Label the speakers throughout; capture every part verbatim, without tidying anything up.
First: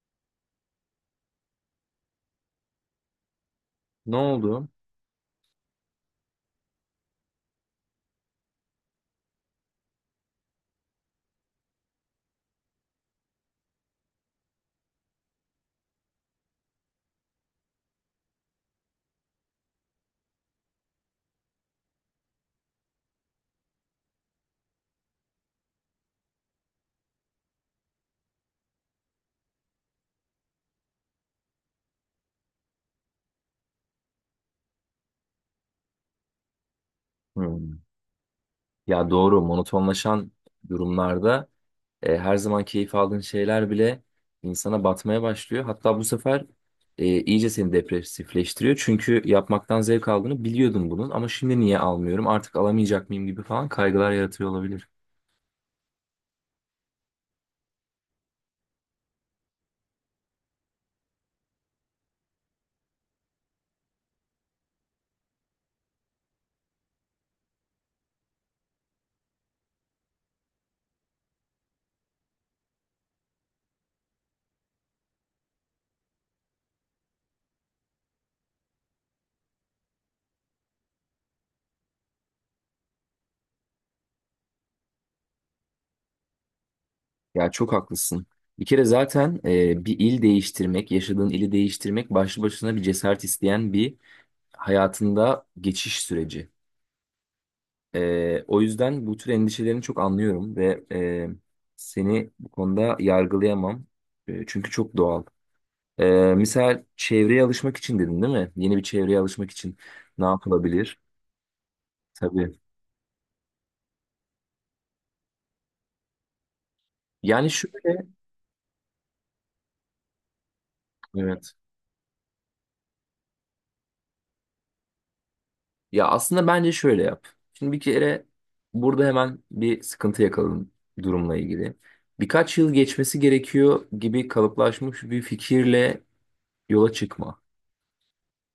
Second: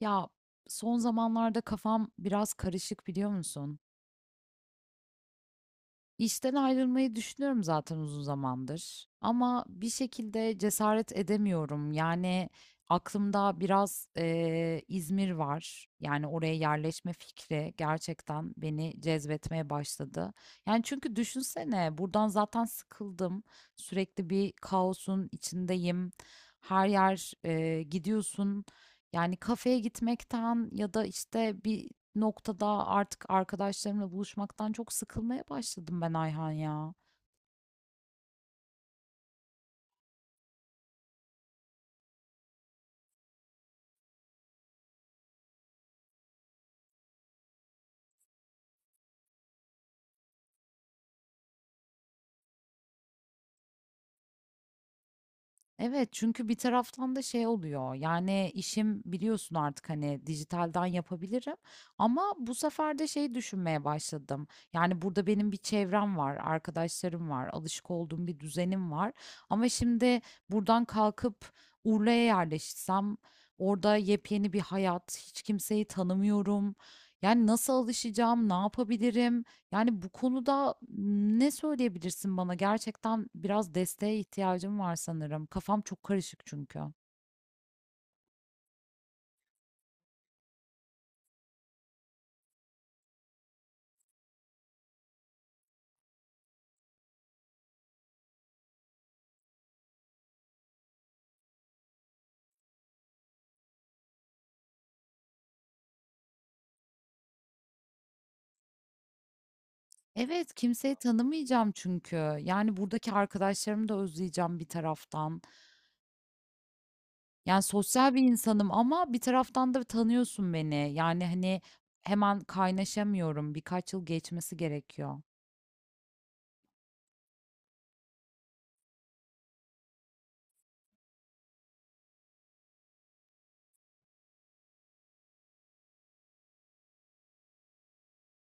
Speaker 1: Ya son zamanlarda kafam biraz karışık biliyor musun?
Speaker 2: Ne oldu?
Speaker 1: İşten ayrılmayı düşünüyorum zaten uzun zamandır. Ama bir şekilde cesaret edemiyorum. Yani aklımda biraz eee, İzmir var. Yani oraya yerleşme fikri gerçekten beni cezbetmeye başladı. Yani çünkü düşünsene buradan zaten sıkıldım. Sürekli bir kaosun içindeyim. Her yer eee, gidiyorsun. Yani kafeye gitmekten ya da işte bir noktada artık arkadaşlarımla buluşmaktan çok sıkılmaya başladım ben Ayhan ya.
Speaker 2: Hmm. Ya doğru monotonlaşan durumlarda e, her zaman keyif aldığın şeyler bile insana batmaya başlıyor. Hatta bu sefer e, iyice seni depresifleştiriyor. Çünkü yapmaktan zevk aldığını biliyordum bunun ama şimdi niye almıyorum artık alamayacak mıyım gibi falan kaygılar yaratıyor olabilir.
Speaker 1: Evet, çünkü bir taraftan da şey oluyor, yani işim biliyorsun artık hani dijitalden yapabilirim, ama bu sefer de şey düşünmeye başladım. Yani burada benim bir çevrem var, arkadaşlarım var, alışık olduğum bir düzenim var, ama şimdi buradan kalkıp Urla'ya yerleşsem, orada yepyeni bir hayat, hiç kimseyi tanımıyorum. Yani nasıl alışacağım, ne yapabilirim? Yani bu konuda ne söyleyebilirsin bana? Gerçekten biraz desteğe ihtiyacım var sanırım. Kafam çok karışık çünkü.
Speaker 2: Ya çok haklısın. Bir kere zaten e, bir il değiştirmek, yaşadığın ili değiştirmek başlı başına bir cesaret isteyen bir hayatında geçiş süreci. Ee, o yüzden bu tür endişelerini çok anlıyorum ve e, seni bu konuda yargılayamam. E, çünkü çok doğal. Ee, Misal çevreye alışmak için dedin değil mi? Yeni bir çevreye alışmak için ne
Speaker 1: Evet, kimseyi
Speaker 2: yapılabilir?
Speaker 1: tanımayacağım çünkü.
Speaker 2: Tabii.
Speaker 1: Yani buradaki arkadaşlarımı da özleyeceğim bir taraftan.
Speaker 2: Yani
Speaker 1: Yani
Speaker 2: şöyle,
Speaker 1: sosyal bir insanım, ama bir taraftan da tanıyorsun beni. Yani
Speaker 2: evet.
Speaker 1: hani hemen kaynaşamıyorum. Birkaç yıl geçmesi gerekiyor.
Speaker 2: Ya aslında bence şöyle yap. Şimdi bir kere burada hemen bir sıkıntı yakaladın durumla ilgili. Birkaç yıl geçmesi gerekiyor gibi kalıplaşmış bir fikirle yola çıkma.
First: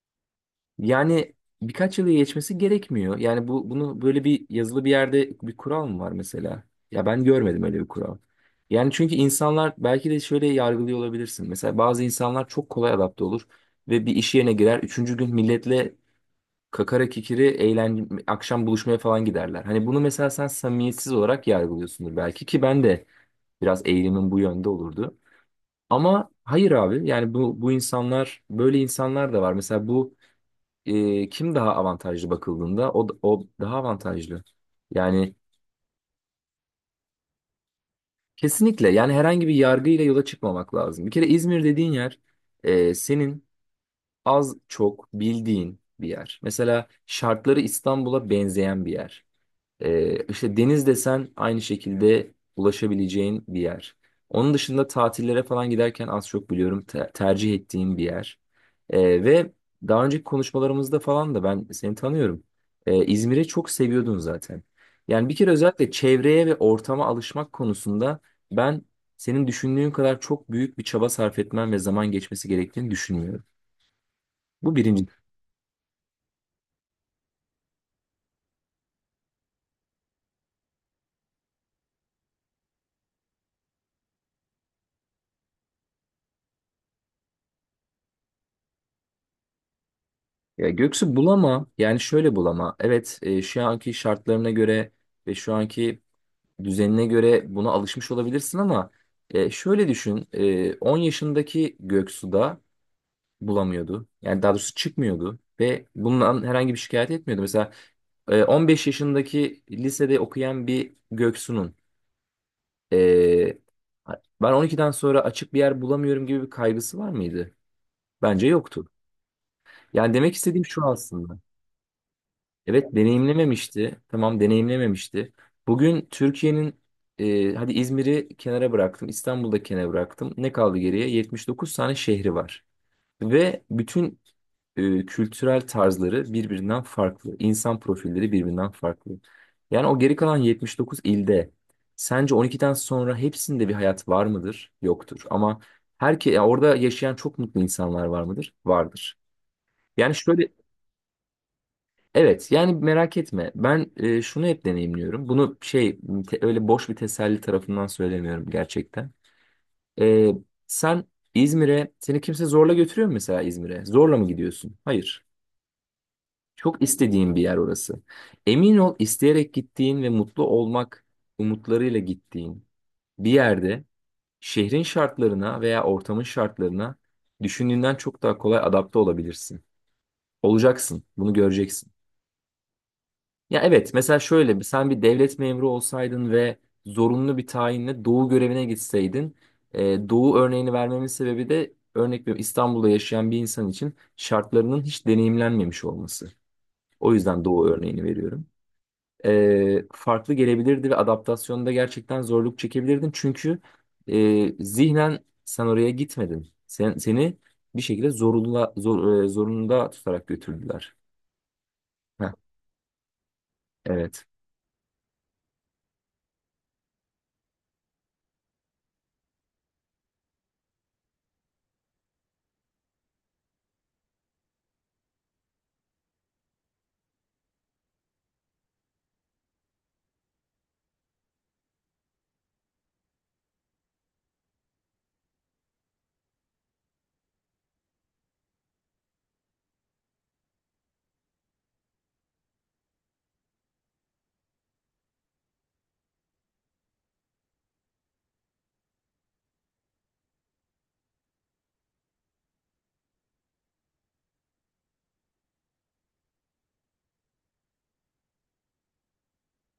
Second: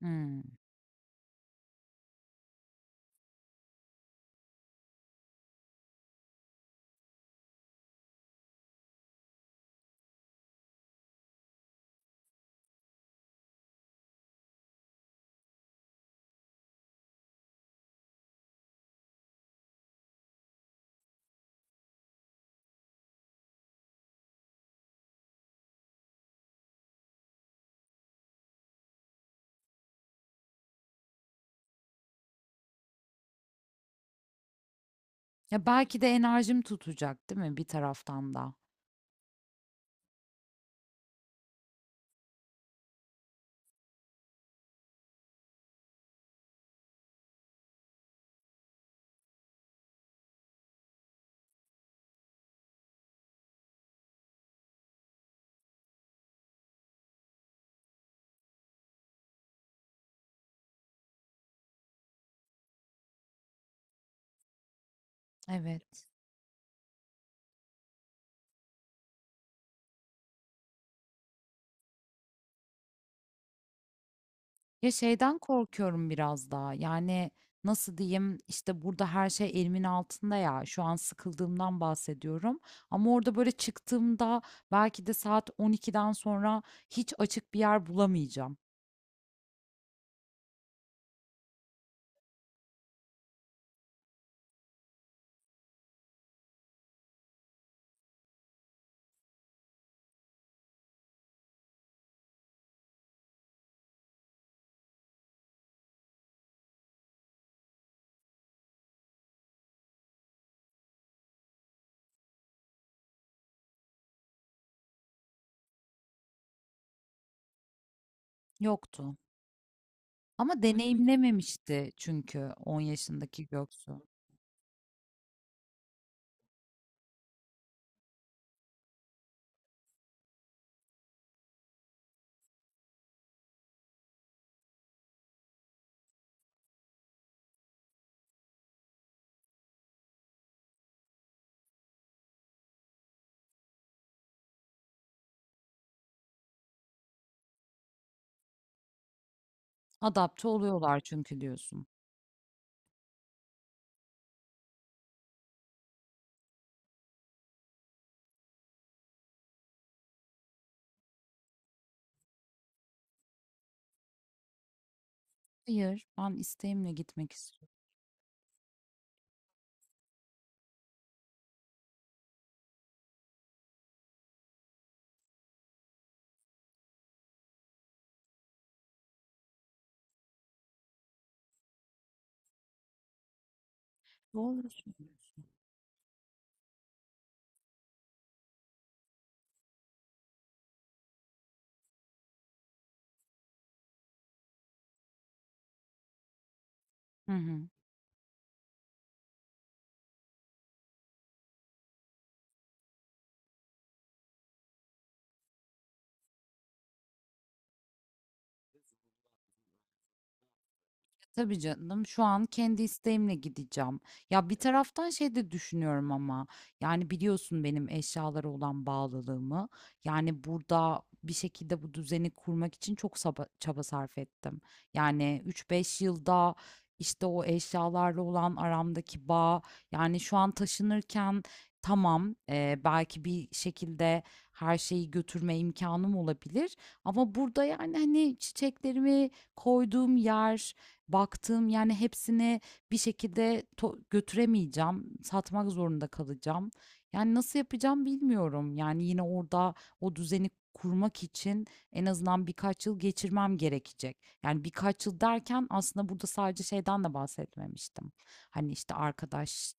Speaker 1: Hmm.
Speaker 2: Yani birkaç yılı geçmesi gerekmiyor. Yani bu bunu böyle bir yazılı bir yerde bir kural mı var mesela? Ya ben görmedim öyle bir kural. Yani çünkü insanlar belki de şöyle yargılıyor olabilirsin. Mesela bazı insanlar çok kolay adapte olur ve bir iş yerine girer. Üçüncü gün milletle kakara kikiri eğlence, akşam buluşmaya falan giderler. Hani bunu mesela sen samimiyetsiz olarak yargılıyorsundur belki ki ben de biraz eğilimim bu yönde olurdu. Ama hayır abi yani bu, bu insanlar böyle insanlar da var. Mesela bu e, kim daha avantajlı bakıldığında o, o daha avantajlı. Yani
Speaker 1: Ya belki de enerjim tutacak, değil mi bir taraftan da?
Speaker 2: kesinlikle yani herhangi bir yargıyla yola çıkmamak lazım. Bir kere İzmir dediğin yer e, senin az çok bildiğin bir yer. Mesela şartları İstanbul'a benzeyen bir yer. Ee, işte deniz desen aynı şekilde ulaşabileceğin bir yer. Onun dışında tatillere falan giderken az çok biliyorum te- tercih ettiğin bir yer. Ee, ve daha önceki konuşmalarımızda falan da ben seni tanıyorum. Ee, İzmir'i çok seviyordun zaten. Yani bir kere özellikle
Speaker 1: Evet.
Speaker 2: çevreye ve ortama alışmak konusunda ben senin düşündüğün kadar çok büyük bir çaba sarf etmen ve zaman geçmesi gerektiğini düşünmüyorum. Bu
Speaker 1: Ya
Speaker 2: birinci.
Speaker 1: şeyden korkuyorum biraz daha. Yani nasıl diyeyim, işte burada her şey elimin altında ya. Şu an sıkıldığımdan bahsediyorum. Ama orada böyle çıktığımda belki de saat on ikiden sonra hiç açık bir yer bulamayacağım.
Speaker 2: Ya Göksu bulama yani şöyle bulama. Evet, e, şu anki şartlarına göre ve şu anki düzenine göre buna alışmış olabilirsin ama e, şöyle düşün, e, on yaşındaki Göksu da bulamıyordu. Yani daha doğrusu çıkmıyordu ve bundan herhangi bir şikayet etmiyordu. Mesela e, on beş yaşındaki lisede okuyan bir Göksu'nun e, ben on ikiden sonra açık bir yer bulamıyorum gibi bir kaygısı var mıydı? Bence yoktu.
Speaker 1: Yoktu.
Speaker 2: Yani demek
Speaker 1: Ama
Speaker 2: istediğim şu aslında.
Speaker 1: deneyimlememişti çünkü on
Speaker 2: Evet
Speaker 1: yaşındaki
Speaker 2: deneyimlememişti.
Speaker 1: Göksu.
Speaker 2: Tamam deneyimlememişti. Bugün Türkiye'nin e, hadi İzmir'i kenara bıraktım. İstanbul'da kenara bıraktım. Ne kaldı geriye? yetmiş dokuz tane şehri var. Ve bütün e, kültürel tarzları birbirinden farklı. İnsan profilleri birbirinden farklı. Yani o geri kalan yetmiş dokuz ilde sence on ikiden sonra hepsinde bir hayat var mıdır? Yoktur. Ama herke, ya orada yaşayan çok mutlu insanlar var mıdır? Vardır. Yani şöyle,
Speaker 1: Adapte oluyorlar çünkü diyorsun.
Speaker 2: evet yani merak etme. Ben e, şunu hep deneyimliyorum. Bunu şey te- öyle boş bir teselli tarafından söylemiyorum gerçekten. E, Sen İzmir'e seni kimse zorla götürüyor mu mesela İzmir'e? Zorla mı gidiyorsun? Hayır.
Speaker 1: Hayır, ben
Speaker 2: Çok
Speaker 1: isteğimle gitmek
Speaker 2: istediğin bir yer
Speaker 1: istiyorum.
Speaker 2: orası. Emin ol isteyerek gittiğin ve mutlu olmak umutlarıyla gittiğin bir yerde şehrin şartlarına veya ortamın şartlarına düşündüğünden çok daha kolay adapte olabilirsin. Olacaksın. Bunu göreceksin. Ya evet, mesela şöyle bir
Speaker 1: Doğru
Speaker 2: sen bir
Speaker 1: söylüyorsun.
Speaker 2: devlet memuru olsaydın ve zorunlu bir tayinle doğu görevine gitseydin, e, doğu örneğini vermemin sebebi de örnek veriyorum İstanbul'da yaşayan bir insan için şartlarının hiç deneyimlenmemiş olması. O
Speaker 1: Hı
Speaker 2: yüzden doğu
Speaker 1: hı.
Speaker 2: örneğini veriyorum. E, farklı gelebilirdi ve adaptasyonda gerçekten zorluk çekebilirdin çünkü e, zihnen sen oraya gitmedin. Sen, seni bir şekilde zorunda, zor, e, zorunda tutarak götürdüler.
Speaker 1: Tabii canım, şu
Speaker 2: Heh,
Speaker 1: an kendi isteğimle gideceğim.
Speaker 2: evet.
Speaker 1: Ya bir taraftan şey de düşünüyorum, ama yani biliyorsun benim eşyalara olan bağlılığımı. Yani burada bir şekilde bu düzeni kurmak için çok saba- çaba sarf ettim. Yani üç beş yılda işte o eşyalarla olan aramdaki bağ, yani şu an taşınırken, tamam, e, belki bir şekilde her şeyi götürme imkanım olabilir. Ama burada yani hani çiçeklerimi koyduğum yer, baktığım, yani hepsini bir şekilde to götüremeyeceğim, satmak zorunda kalacağım. Yani nasıl yapacağım bilmiyorum. Yani yine orada o düzeni kurmak için en azından birkaç yıl geçirmem gerekecek. Yani birkaç yıl derken aslında burada sadece şeyden de bahsetmemiştim. Hani işte arkadaşlık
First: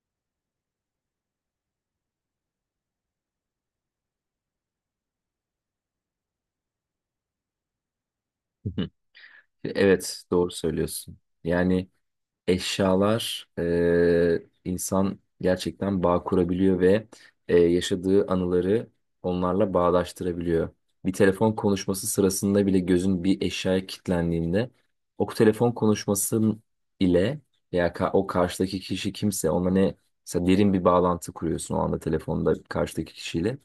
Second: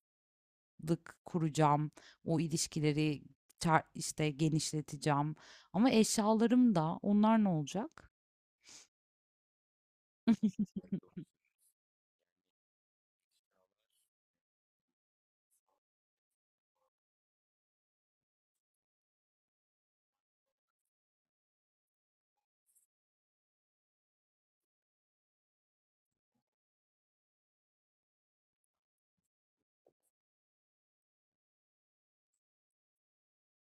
Speaker 1: kuracağım, o ilişkileri çar- işte genişleteceğim. Ama eşyalarım da, onlar ne olacak?
Speaker 2: Evet, doğru söylüyorsun. Yani eşyalar, e, insan gerçekten bağ kurabiliyor ve e, yaşadığı anıları onlarla bağdaştırabiliyor. Bir telefon konuşması sırasında bile gözün bir eşyaya kilitlendiğinde o telefon konuşması ile veya ka- o karşıdaki kişi kimse ona ne mesela derin bir bağlantı kuruyorsun o anda telefonda karşıdaki kişiyle.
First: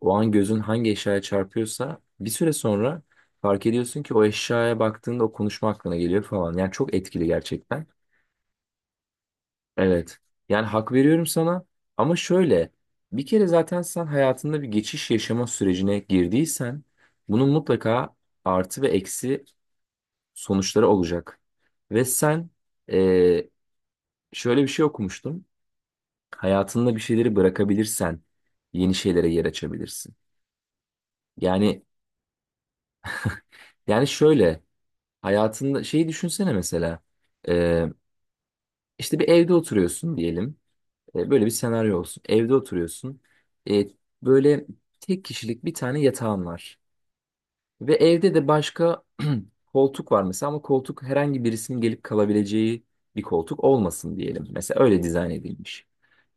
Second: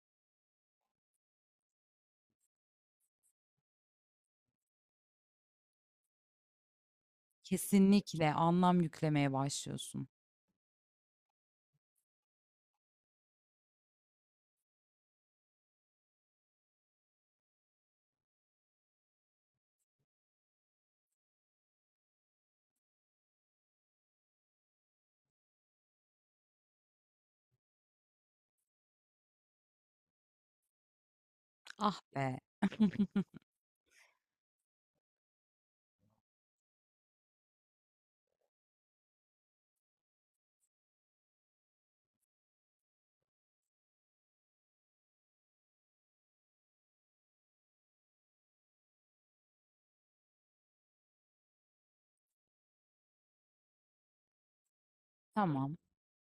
Speaker 2: O an gözün hangi eşyaya çarpıyorsa bir süre sonra fark ediyorsun ki o eşyaya baktığında o konuşma aklına geliyor falan. Yani çok etkili gerçekten.
Speaker 1: Kesinlikle anlam yüklemeye başlıyorsun.
Speaker 2: Evet. Yani hak veriyorum sana ama şöyle, bir kere zaten sen hayatında bir geçiş yaşama sürecine girdiysen bunun mutlaka artı ve eksi sonuçları olacak. Ve sen eee, şöyle bir şey okumuştum. Hayatında bir şeyleri bırakabilirsen yeni şeylere yer açabilirsin. Yani
Speaker 1: Ah be.
Speaker 2: yani şöyle, hayatında şeyi düşünsene mesela. Ee, işte bir evde oturuyorsun diyelim. Ee, böyle bir senaryo olsun. Evde oturuyorsun. Ee, Böyle tek kişilik bir tane yatağın var. Ve evde de başka koltuk var mesela ama koltuk herhangi birisinin gelip kalabileceği bir koltuk olmasın diyelim. Mesela öyle dizayn
Speaker 1: Tamam.
Speaker 2: edilmiş.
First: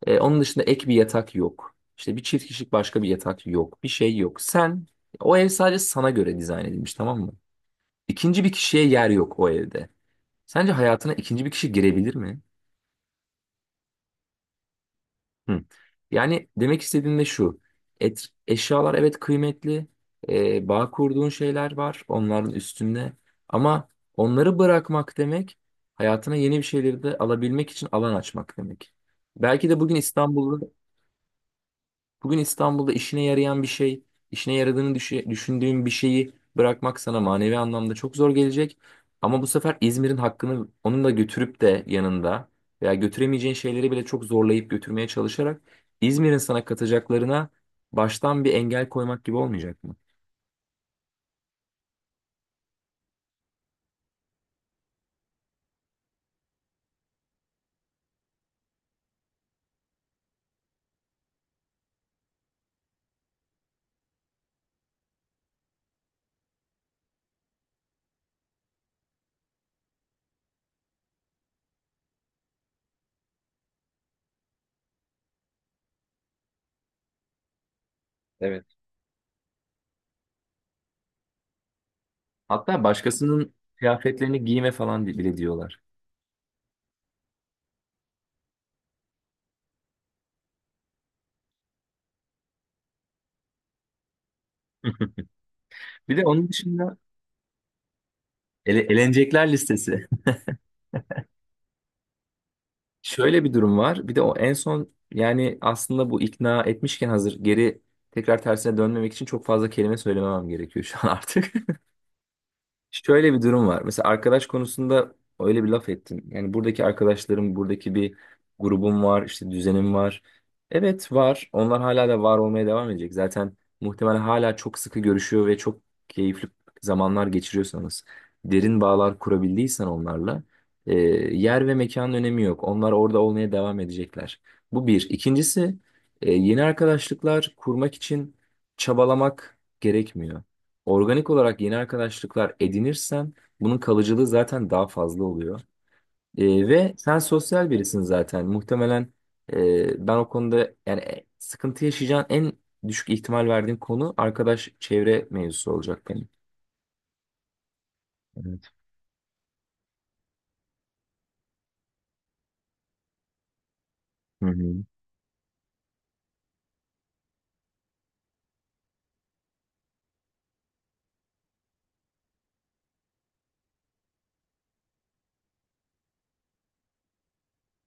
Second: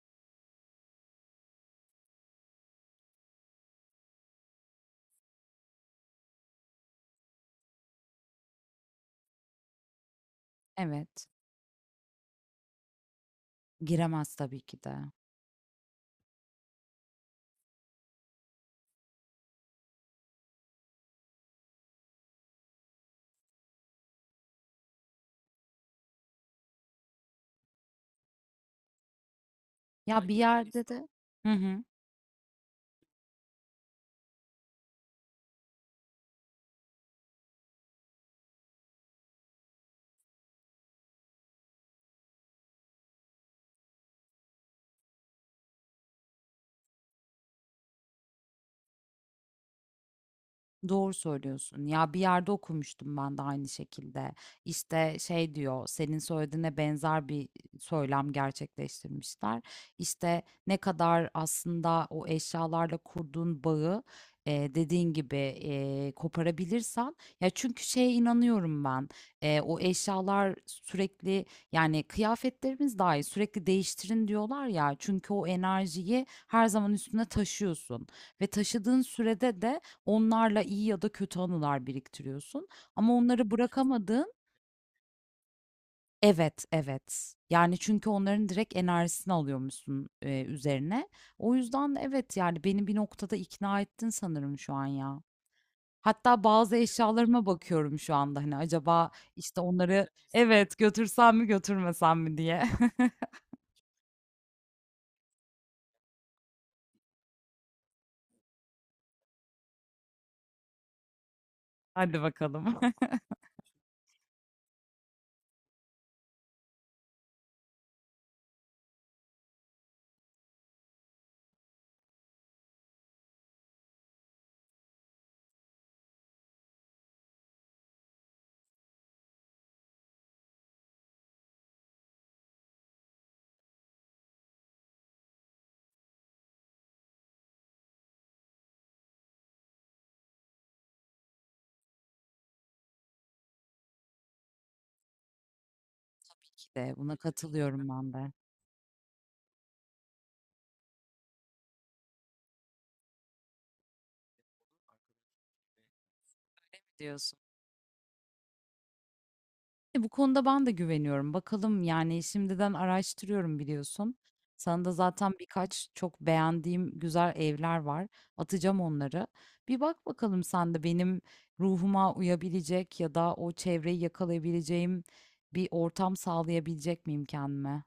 Speaker 2: Ee, onun dışında ek bir yatak yok. İşte bir çift kişilik başka bir yatak yok. Bir şey yok. Sen o ev sadece sana göre dizayn edilmiş, tamam mı? İkinci bir kişiye yer yok o evde. Sence hayatına
Speaker 1: Evet.
Speaker 2: ikinci bir kişi girebilir mi?
Speaker 1: Giremez tabii ki de.
Speaker 2: Hı. Yani demek istediğim de şu. Et, eşyalar evet kıymetli. E, bağ kurduğun şeyler var onların üstünde. Ama onları bırakmak demek hayatına yeni bir şeyleri de alabilmek için alan açmak demek. Belki de bugün
Speaker 1: Ya bir, aynen öyle.
Speaker 2: İstanbul'da
Speaker 1: Yerde de. Hı hı.
Speaker 2: Bugün İstanbul'da işine yarayan bir şey, işine yaradığını düşe- düşündüğün bir şeyi bırakmak sana manevi anlamda çok zor gelecek. Ama bu sefer İzmir'in hakkını onun da götürüp de yanında veya götüremeyeceğin şeyleri bile çok zorlayıp götürmeye çalışarak İzmir'in sana katacaklarına baştan bir engel koymak gibi olmayacak mı?
Speaker 1: Doğru söylüyorsun. Ya bir yerde okumuştum ben de aynı şekilde. İşte şey diyor, senin söylediğine benzer bir söylem gerçekleştirmişler. İşte ne kadar aslında o eşyalarla kurduğun bağı e, dediğin gibi e, koparabilirsen. Ya çünkü şeye inanıyorum ben. E, o eşyalar sürekli, yani kıyafetlerimiz dahi sürekli değiştirin diyorlar ya. Çünkü o enerjiyi her zaman üstüne taşıyorsun ve
Speaker 2: Evet.
Speaker 1: taşıdığın sürede de onlarla iyi ya da kötü anılar biriktiriyorsun,
Speaker 2: Hatta
Speaker 1: ama onları
Speaker 2: başkasının
Speaker 1: bırakamadığın...
Speaker 2: kıyafetlerini giyme falan bile diyorlar.
Speaker 1: Evet, evet. Yani çünkü onların direkt enerjisini alıyormuşsun, eee, üzerine. O yüzden evet, yani beni bir noktada ikna ettin sanırım şu an ya.
Speaker 2: Bir de
Speaker 1: Hatta
Speaker 2: onun
Speaker 1: bazı
Speaker 2: dışında
Speaker 1: eşyalarıma bakıyorum şu anda, hani
Speaker 2: ele
Speaker 1: acaba
Speaker 2: elenecekler
Speaker 1: işte
Speaker 2: listesi.
Speaker 1: onları, evet götürsem mi götürmesem mi diye.
Speaker 2: Şöyle bir durum var. Bir de o en son yani aslında bu ikna etmişken hazır geri tekrar tersine dönmemek için çok fazla kelime söylememem gerekiyor şu an artık.
Speaker 1: Hadi bakalım.
Speaker 2: Şöyle bir durum var. Mesela arkadaş konusunda öyle bir laf ettin. Yani buradaki arkadaşlarım, buradaki bir grubum var, işte düzenim var. Evet var. Onlar hala da var olmaya devam edecek. Zaten muhtemelen hala çok sıkı görüşüyor ve çok keyifli zamanlar geçiriyorsanız, derin bağlar kurabildiysen onlarla, e, yer ve mekanın önemi yok. Onlar orada olmaya devam edecekler. Bu bir. İkincisi, e, yeni arkadaşlıklar kurmak için çabalamak gerekmiyor. Organik olarak yeni arkadaşlıklar edinirsen bunun kalıcılığı zaten daha fazla oluyor. Ee, ve
Speaker 1: İşte buna
Speaker 2: sen sosyal
Speaker 1: katılıyorum
Speaker 2: birisin
Speaker 1: ben de.
Speaker 2: zaten. Muhtemelen e, ben o konuda yani e, sıkıntı yaşayacağın en düşük ihtimal verdiğim konu arkadaş çevre mevzusu olacak benim.
Speaker 1: Diyorsun.
Speaker 2: Evet.
Speaker 1: E, Bu konuda ben de güveniyorum. Bakalım, yani, şimdiden araştırıyorum biliyorsun.
Speaker 2: Hı hı.
Speaker 1: Sana da zaten birkaç çok beğendiğim güzel evler var. Atacağım onları. Bir bak bakalım, sen de benim ruhuma uyabilecek ya da o çevreyi yakalayabileceğim bir ortam sağlayabilecek miyim kendime?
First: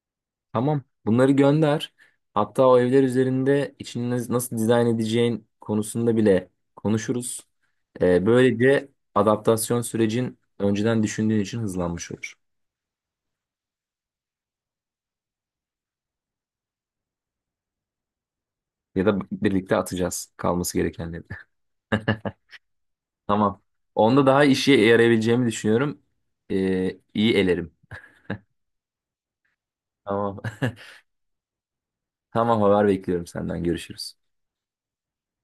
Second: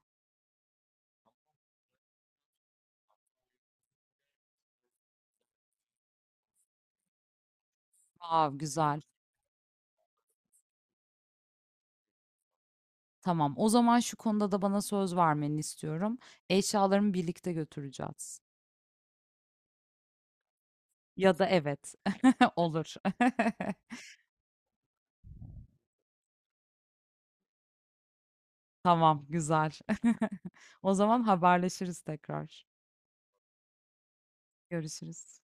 Speaker 2: Tamam. Bunları gönder. Hatta o evler üzerinde içini nasıl dizayn edeceğin konusunda bile konuşuruz. Ee,
Speaker 1: Vav,
Speaker 2: böylece
Speaker 1: güzel.
Speaker 2: adaptasyon sürecin önceden düşündüğün için hızlanmış olur.
Speaker 1: Tamam. O zaman şu konuda da bana söz vermeni istiyorum. Eşyalarımı birlikte götüreceğiz.
Speaker 2: Ya da birlikte atacağız kalması gerekenleri.
Speaker 1: Ya da evet. Olur.
Speaker 2: Tamam. Onda daha işe yarayabileceğimi düşünüyorum. Ee, iyi elerim.
Speaker 1: Tamam, güzel.
Speaker 2: Tamam.
Speaker 1: O zaman haberleşiriz
Speaker 2: Tamam,
Speaker 1: tekrar.
Speaker 2: haber bekliyorum senden. Görüşürüz.
Speaker 1: Görüşürüz.